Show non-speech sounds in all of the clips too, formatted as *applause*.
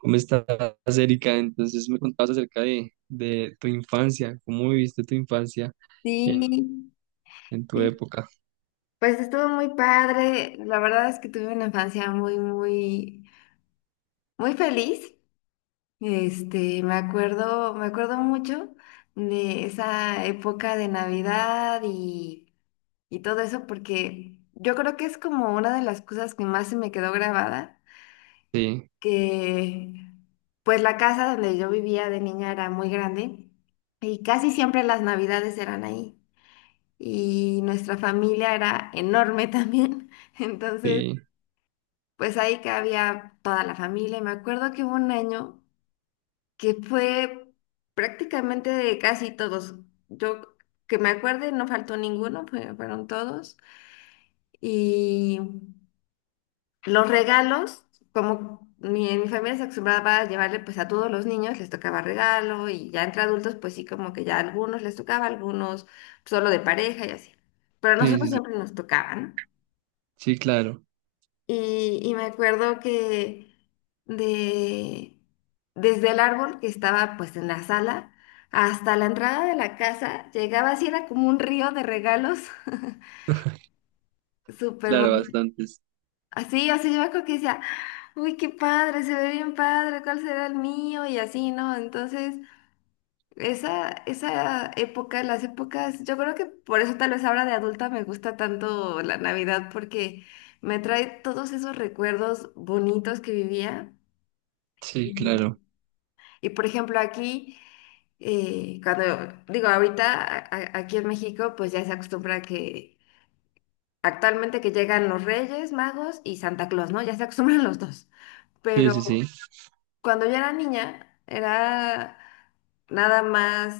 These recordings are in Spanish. ¿Cómo estás, Erika? Entonces me contabas acerca de tu infancia, cómo viviste tu infancia en, Sí, en tu sí, época. pues estuvo muy padre. La verdad es que tuve una infancia muy, muy, muy feliz. Me acuerdo mucho de esa época de Navidad y todo eso, porque yo creo que es como una de las cosas que más se me quedó grabada, Sí, que pues la casa donde yo vivía de niña era muy grande y casi siempre las Navidades eran ahí. Y nuestra familia era enorme también. *laughs* Entonces, sí, pues ahí cabía toda la familia. Y me acuerdo que hubo un año que fue prácticamente de casi todos. Yo que me acuerde, no faltó ninguno, fueron todos. Y los regalos, como mi familia se acostumbraba a llevarle pues a todos los niños, les tocaba regalo, y ya entre adultos pues sí, como que ya a algunos les tocaba, a algunos solo de pareja y así. Pero a sí, nosotros sí, sí, siempre nos tocaban. sí, claro, Y me acuerdo que de, desde el árbol que estaba pues en la sala hasta la entrada de la casa llegaba así, era como un río de regalos, *laughs* *laughs* súper claro, bonito. bastantes. Así, así yo me acuerdo que decía, uy, qué padre, se ve bien padre, ¿cuál será el mío? Y así, ¿no? Entonces, esa época, las épocas, yo creo que por eso tal vez ahora de adulta me gusta tanto la Navidad porque me trae todos esos recuerdos bonitos que vivía. Sí, Y, claro, y, por ejemplo, aquí, cuando digo ahorita, aquí en México, pues ya se acostumbra que actualmente que llegan los Reyes Magos y Santa Claus, ¿no? Ya se acostumbran los dos. sí, sí, sí. Pero cuando yo era niña, era nada más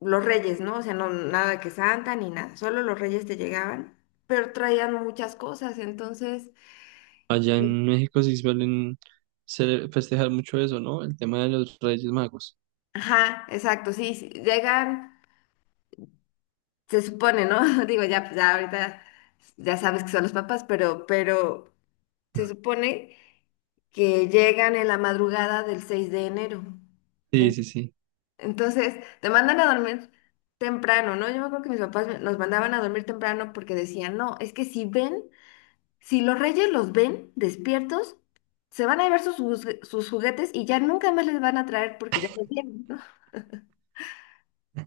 los Reyes, ¿no? O sea, no, nada que Santa ni nada, solo los Reyes te llegaban, pero traían muchas cosas. Entonces, Allá en sí. México sí suelen festejar mucho eso, ¿no? El tema de los Reyes Magos. Ajá, exacto, sí, sí, llegan. Se supone, ¿no? *laughs* Digo, ya, pues, ya ahorita ya sabes que son los papás, pero se supone que llegan en la madrugada del 6 de enero. Sí, En- sí, sí, Entonces, te mandan a dormir temprano, ¿no? Yo me acuerdo que mis papás nos mandaban a dormir temprano porque decían, no, es que si ven, si los reyes los ven despiertos, se van a llevar sus juguetes y ya nunca más les van a traer porque ya los vieron, ¿no?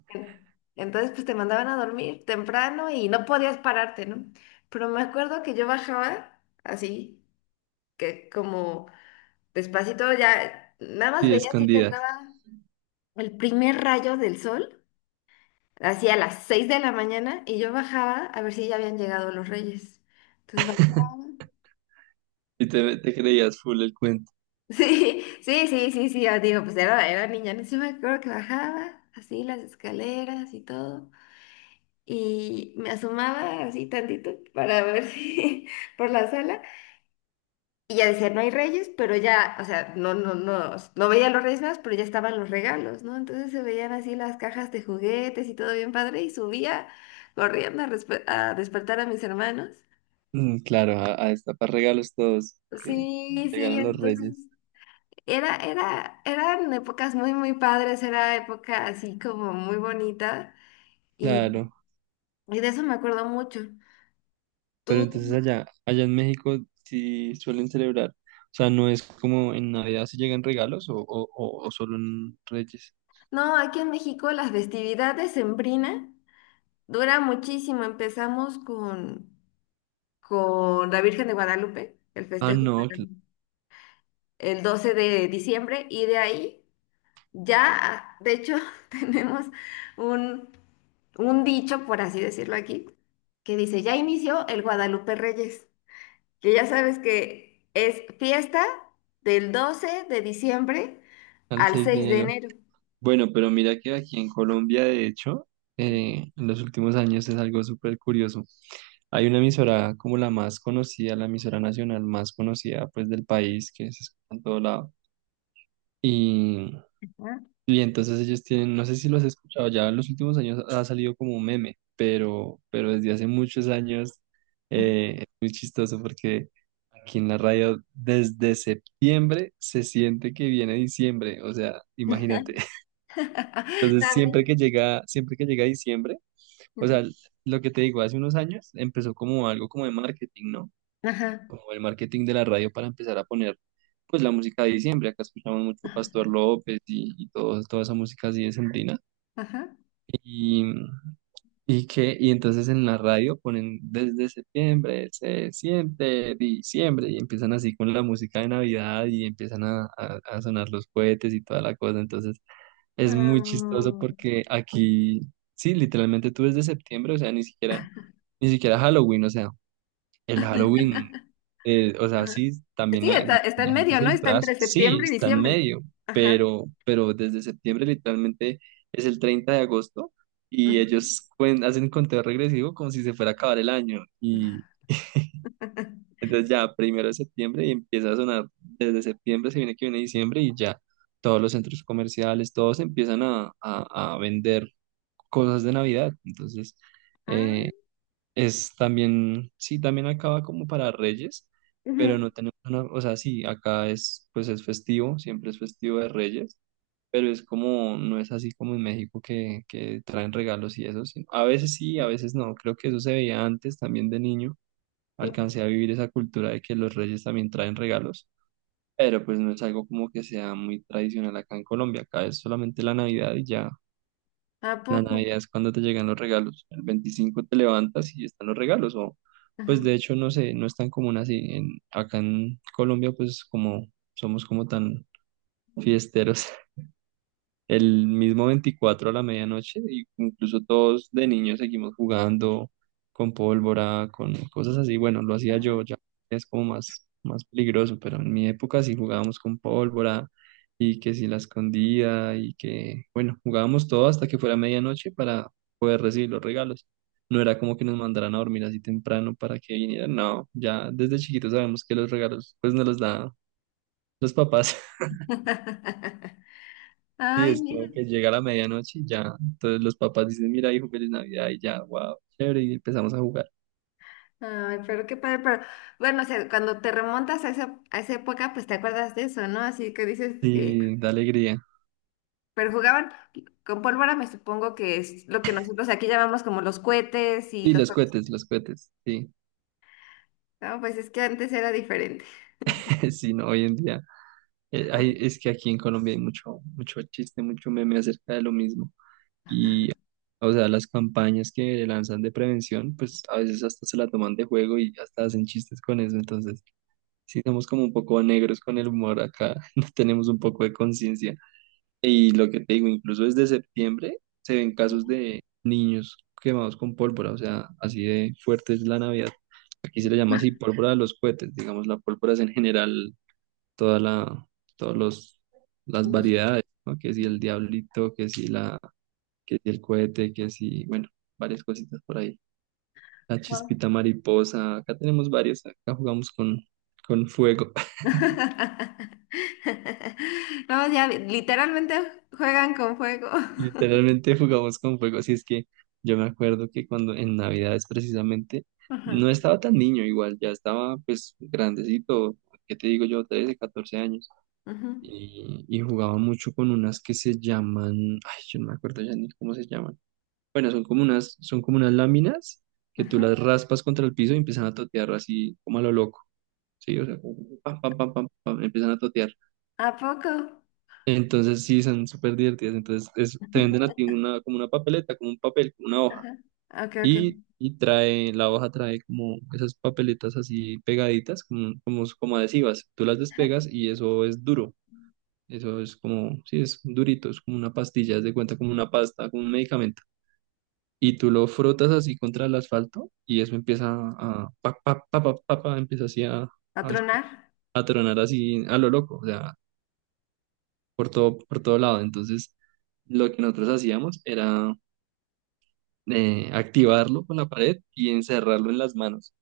En- Entonces, pues te mandaban a dormir temprano y no podías pararte, ¿no? Pero me acuerdo que yo bajaba así, que como despacito ya, nada más sí, veía así que escondida. entraba el primer rayo del sol, así a las 6 de la mañana, y yo bajaba a ver si ya habían llegado los reyes. Entonces bajaba. *laughs* *laughs* Y te creías full el cuento. Sí, sí, sí, sí, sí, ah, digo, pues era, era niña, ¿no? Sí me acuerdo que bajaba así las escaleras y todo. Y me asomaba así tantito para ver *laughs* si por la sala, y ya decía, no hay reyes, pero ya, o sea, no, no, no, no veía los reyes más, pero ya estaban los regalos, ¿no? Entonces se veían así las cajas de juguetes y todo bien padre, y subía corriendo a, a despertar a mis hermanos. Mm, claro, a destapar regalos todos que Sí, sí, llegaron los entonces Reyes. Eran épocas muy, muy padres, era época así como muy bonita y, Claro. y de eso me acuerdo mucho. Pero ¿Tú? entonces allá en México sí suelen celebrar. O sea, no es como en Navidad si llegan regalos o solo en Reyes. No, aquí en México las festividades sembrina dura muchísimo. Empezamos con la Virgen de Guadalupe, el Ah, festejo no, del- el 12 de diciembre, y de ahí ya, de hecho, *laughs* tenemos un, un dicho, por así decirlo aquí, que dice, ya inició el Guadalupe Reyes, que ya sabes que es fiesta del 12 de diciembre al al 6 de seis de enero. enero. Bueno, pero mira que aquí en Colombia, de hecho, en los últimos años es algo súper curioso. Hay una emisora como la más conocida, la emisora nacional más conocida pues del país, que se escucha en todo lado. ¿Ah? Y entonces ellos tienen, no sé si lo has escuchado, ya en los últimos años ha salido como un meme, pero desde hace muchos años es muy chistoso porque aquí en la radio desde septiembre se siente que viene diciembre, o sea, imagínate. *laughs* *laughs* Entonces siempre También. que llega, siempre que llega diciembre, o sea, lo que te digo, hace unos años empezó como algo como de marketing, ¿no? Ajá, Como el marketing de la radio para empezar a poner pues la música de diciembre, acá escuchamos mucho ajá. Pastor López y todo, toda esa música así de Ajá. y, y que, y entonces en la radio ponen desde septiembre, se siente diciembre, y empiezan así con la música de Navidad y empiezan a sonar los cohetes y toda la cosa. Entonces es muy chistoso Ah, porque aquí, sí, literalmente tú desde septiembre, o sea, ni siquiera Halloween, o sea. El Halloween, o sea, ajá. sí, también Sí, está, está en la gente medio, se ¿no? Está disfraza, entre sí, septiembre y está en diciembre. medio, Ajá. pero desde septiembre literalmente es el 30 de agosto y Ajá. ellos hacen conteo regresivo como si se fuera a acabar el año. Y *laughs* entonces ya, primero de septiembre y empieza a sonar, desde septiembre se viene que viene diciembre y ya todos los centros comerciales, todos empiezan a vender cosas de Navidad. Entonces, eh, Ah, es también, sí, también acaba como para Reyes, pero ujú. no tenemos una, o sea, sí, acá es, pues es festivo, siempre es festivo de Reyes, pero es como, no es así como en México que traen regalos y eso, sí. A veces sí, a veces no, creo que eso se veía antes también de niño, alcancé a vivir esa cultura de que los Reyes también traen regalos, pero pues no es algo como que sea muy tradicional acá en Colombia, acá es solamente la Navidad y ya. ¿A La poco? Navidad es cuando te llegan los regalos. El 25 te levantas y están los regalos. O, pues Ajá. de hecho, no sé, no es tan común así. En, acá en Colombia, pues como somos como tan fiesteros, el mismo 24 a la medianoche, y incluso todos de niños seguimos jugando con pólvora, con cosas así. Bueno, lo hacía yo, ya es como más, más peligroso, pero en mi época sí jugábamos con pólvora y que si la escondía y que, bueno, jugábamos todo hasta que fuera medianoche para poder recibir los regalos. No era como que nos mandaran a dormir así temprano para que vinieran, no, ya desde chiquitos sabemos que los regalos pues nos los da los papás. *laughs* *laughs* Sí, Ay, es mira. como que llega la medianoche y ya. Entonces los papás dicen, mira, hijo, feliz Navidad y ya, wow, chévere, y empezamos a jugar. Ay, pero qué padre, pero bueno, o sea, cuando te remontas a a esa época, pues te acuerdas de eso, ¿no? Así que dices que, Sí, da alegría. pero jugaban con pólvora, me supongo que es lo que nosotros aquí llamamos como los cohetes y Y los juegos, los cohetes, sí, ¿no? Pues es que antes era diferente. *laughs* sí, no, hoy en día. Es que aquí en Colombia hay mucho, mucho chiste, mucho meme acerca de lo mismo. Y, o sea, las campañas que lanzan de prevención, pues a veces hasta se la toman de juego y hasta hacen chistes con eso. Entonces, sí, somos como un poco negros con el humor acá, *laughs* no tenemos un poco de conciencia. Y lo que te digo, incluso desde septiembre se ven casos de niños quemados con pólvora, o sea, así de fuerte es la Navidad. Aquí se le llama así *laughs* pólvora de los cohetes, digamos, la pólvora es en general toda la, todos los, las variedades, ¿no? Que si Ujú. el diablito, que si la, que si el cohete, que si, bueno, varias cositas por ahí. La No, chispita mariposa, acá tenemos varias, acá jugamos con fuego. *laughs* no, ya literalmente juegan con fuego. *laughs* Literalmente jugamos con fuego, así es que yo me acuerdo que cuando en Navidades precisamente Ajá, no estaba tan niño igual, ya estaba pues grandecito, ¿qué te digo yo? 13, 14 años ajá, y jugaba mucho con unas que se llaman, ay, yo no me acuerdo ya ni cómo se llaman. Bueno, son como unas láminas que tú ajá. las raspas contra el piso y empiezan a totear así como a lo loco, ¿sí? O sea, como pam, pam, pam, pam, pam, empiezan a totear. ¿A poco? Entonces sí, son súper divertidas. Entonces te venden a ti una, como una papeleta, como un papel, como una hoja. Ajá. Ok, ok. Y trae, la hoja trae como esas papeletas así pegaditas, como adhesivas. Tú las despegas y eso es duro. Eso es como, sí, es durito, es como una pastilla, es de cuenta como una pasta, como un medicamento. Y tú lo frotas así contra el asfalto y eso empieza a, pa, pa, pa, pa, pa, pa, empieza así ¿A a, tronar? a tronar así a lo loco. O sea, por todo lado. Entonces, lo que nosotros hacíamos era activarlo con la pared y encerrarlo en las manos.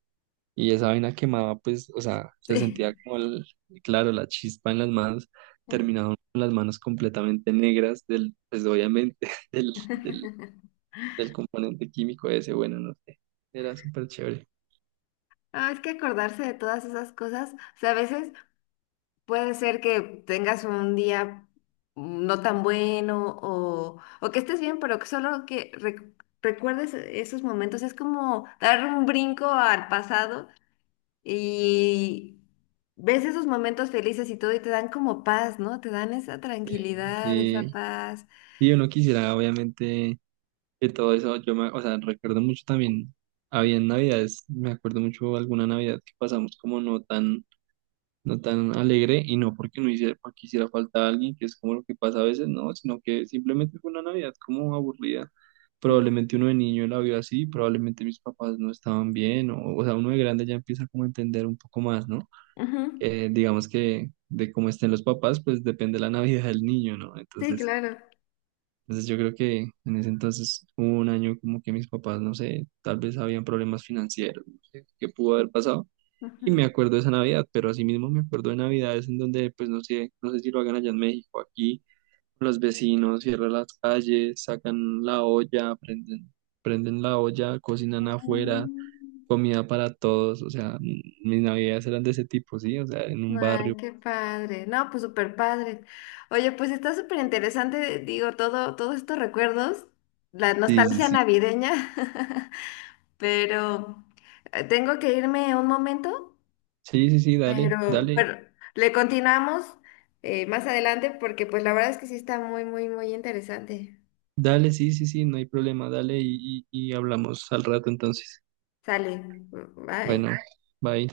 Y esa vaina quemaba, pues, o sea, se Sí. sentía como, claro, la chispa en las manos, terminaban con las manos completamente negras pues, obviamente, *laughs* del, del, *laughs* del componente químico ese, bueno, no sé, era súper chévere. Ah, es que acordarse de todas esas cosas, o sea, a veces puede ser que tengas un día no tan bueno, o que estés bien, pero que solo que recuerdes esos momentos es como dar un brinco al pasado, y ves esos momentos felices y todo, y te dan como paz, ¿no? Te dan esa Sí, tranquilidad, esa sí, paz. y uno quisiera, obviamente y todo eso, yo me, o sea, recuerdo mucho también, había navidades, me acuerdo mucho alguna navidad que pasamos como no tan alegre y no porque no hiciera, porque hiciera falta alguien, que es como lo que pasa a veces, no, sino que simplemente fue una navidad como aburrida. Probablemente uno de niño la vio así, probablemente mis papás no estaban bien, o sea, uno de grande ya empieza como a entender un poco más, ¿no? Ujú. Digamos que de cómo estén los papás, pues depende la *laughs* Navidad del niño, ¿no? Sí, Entonces, claro. entonces yo creo que en ese entonces hubo un año como que mis papás, no sé, tal vez habían problemas financieros, no sé qué pudo haber pasado. Y me Ujú. acuerdo de esa Navidad, pero asimismo me acuerdo de Navidades en donde, pues no sé, si lo hagan allá en México, aquí los vecinos cierran las calles, sacan la olla, prenden la olla, cocinan afuera, Mm. comida para todos, o sea, mm, mis Navidades eran de ese tipo, ¿sí? O sea, en un barrio. Ay, qué padre. No, pues súper padre. Oye, pues está súper interesante, digo, todo, todos estos recuerdos, la Sí, sí, nostalgia sí. navideña, *laughs* pero tengo que irme un momento. Sí, sí, sí, dale, dale. Pero le continuamos más adelante porque pues la verdad es que sí está muy, muy, muy interesante. Dale, sí, sí, sí, no hay problema, dale y hablamos al rato entonces. Sale. Bueno, Bye. bye.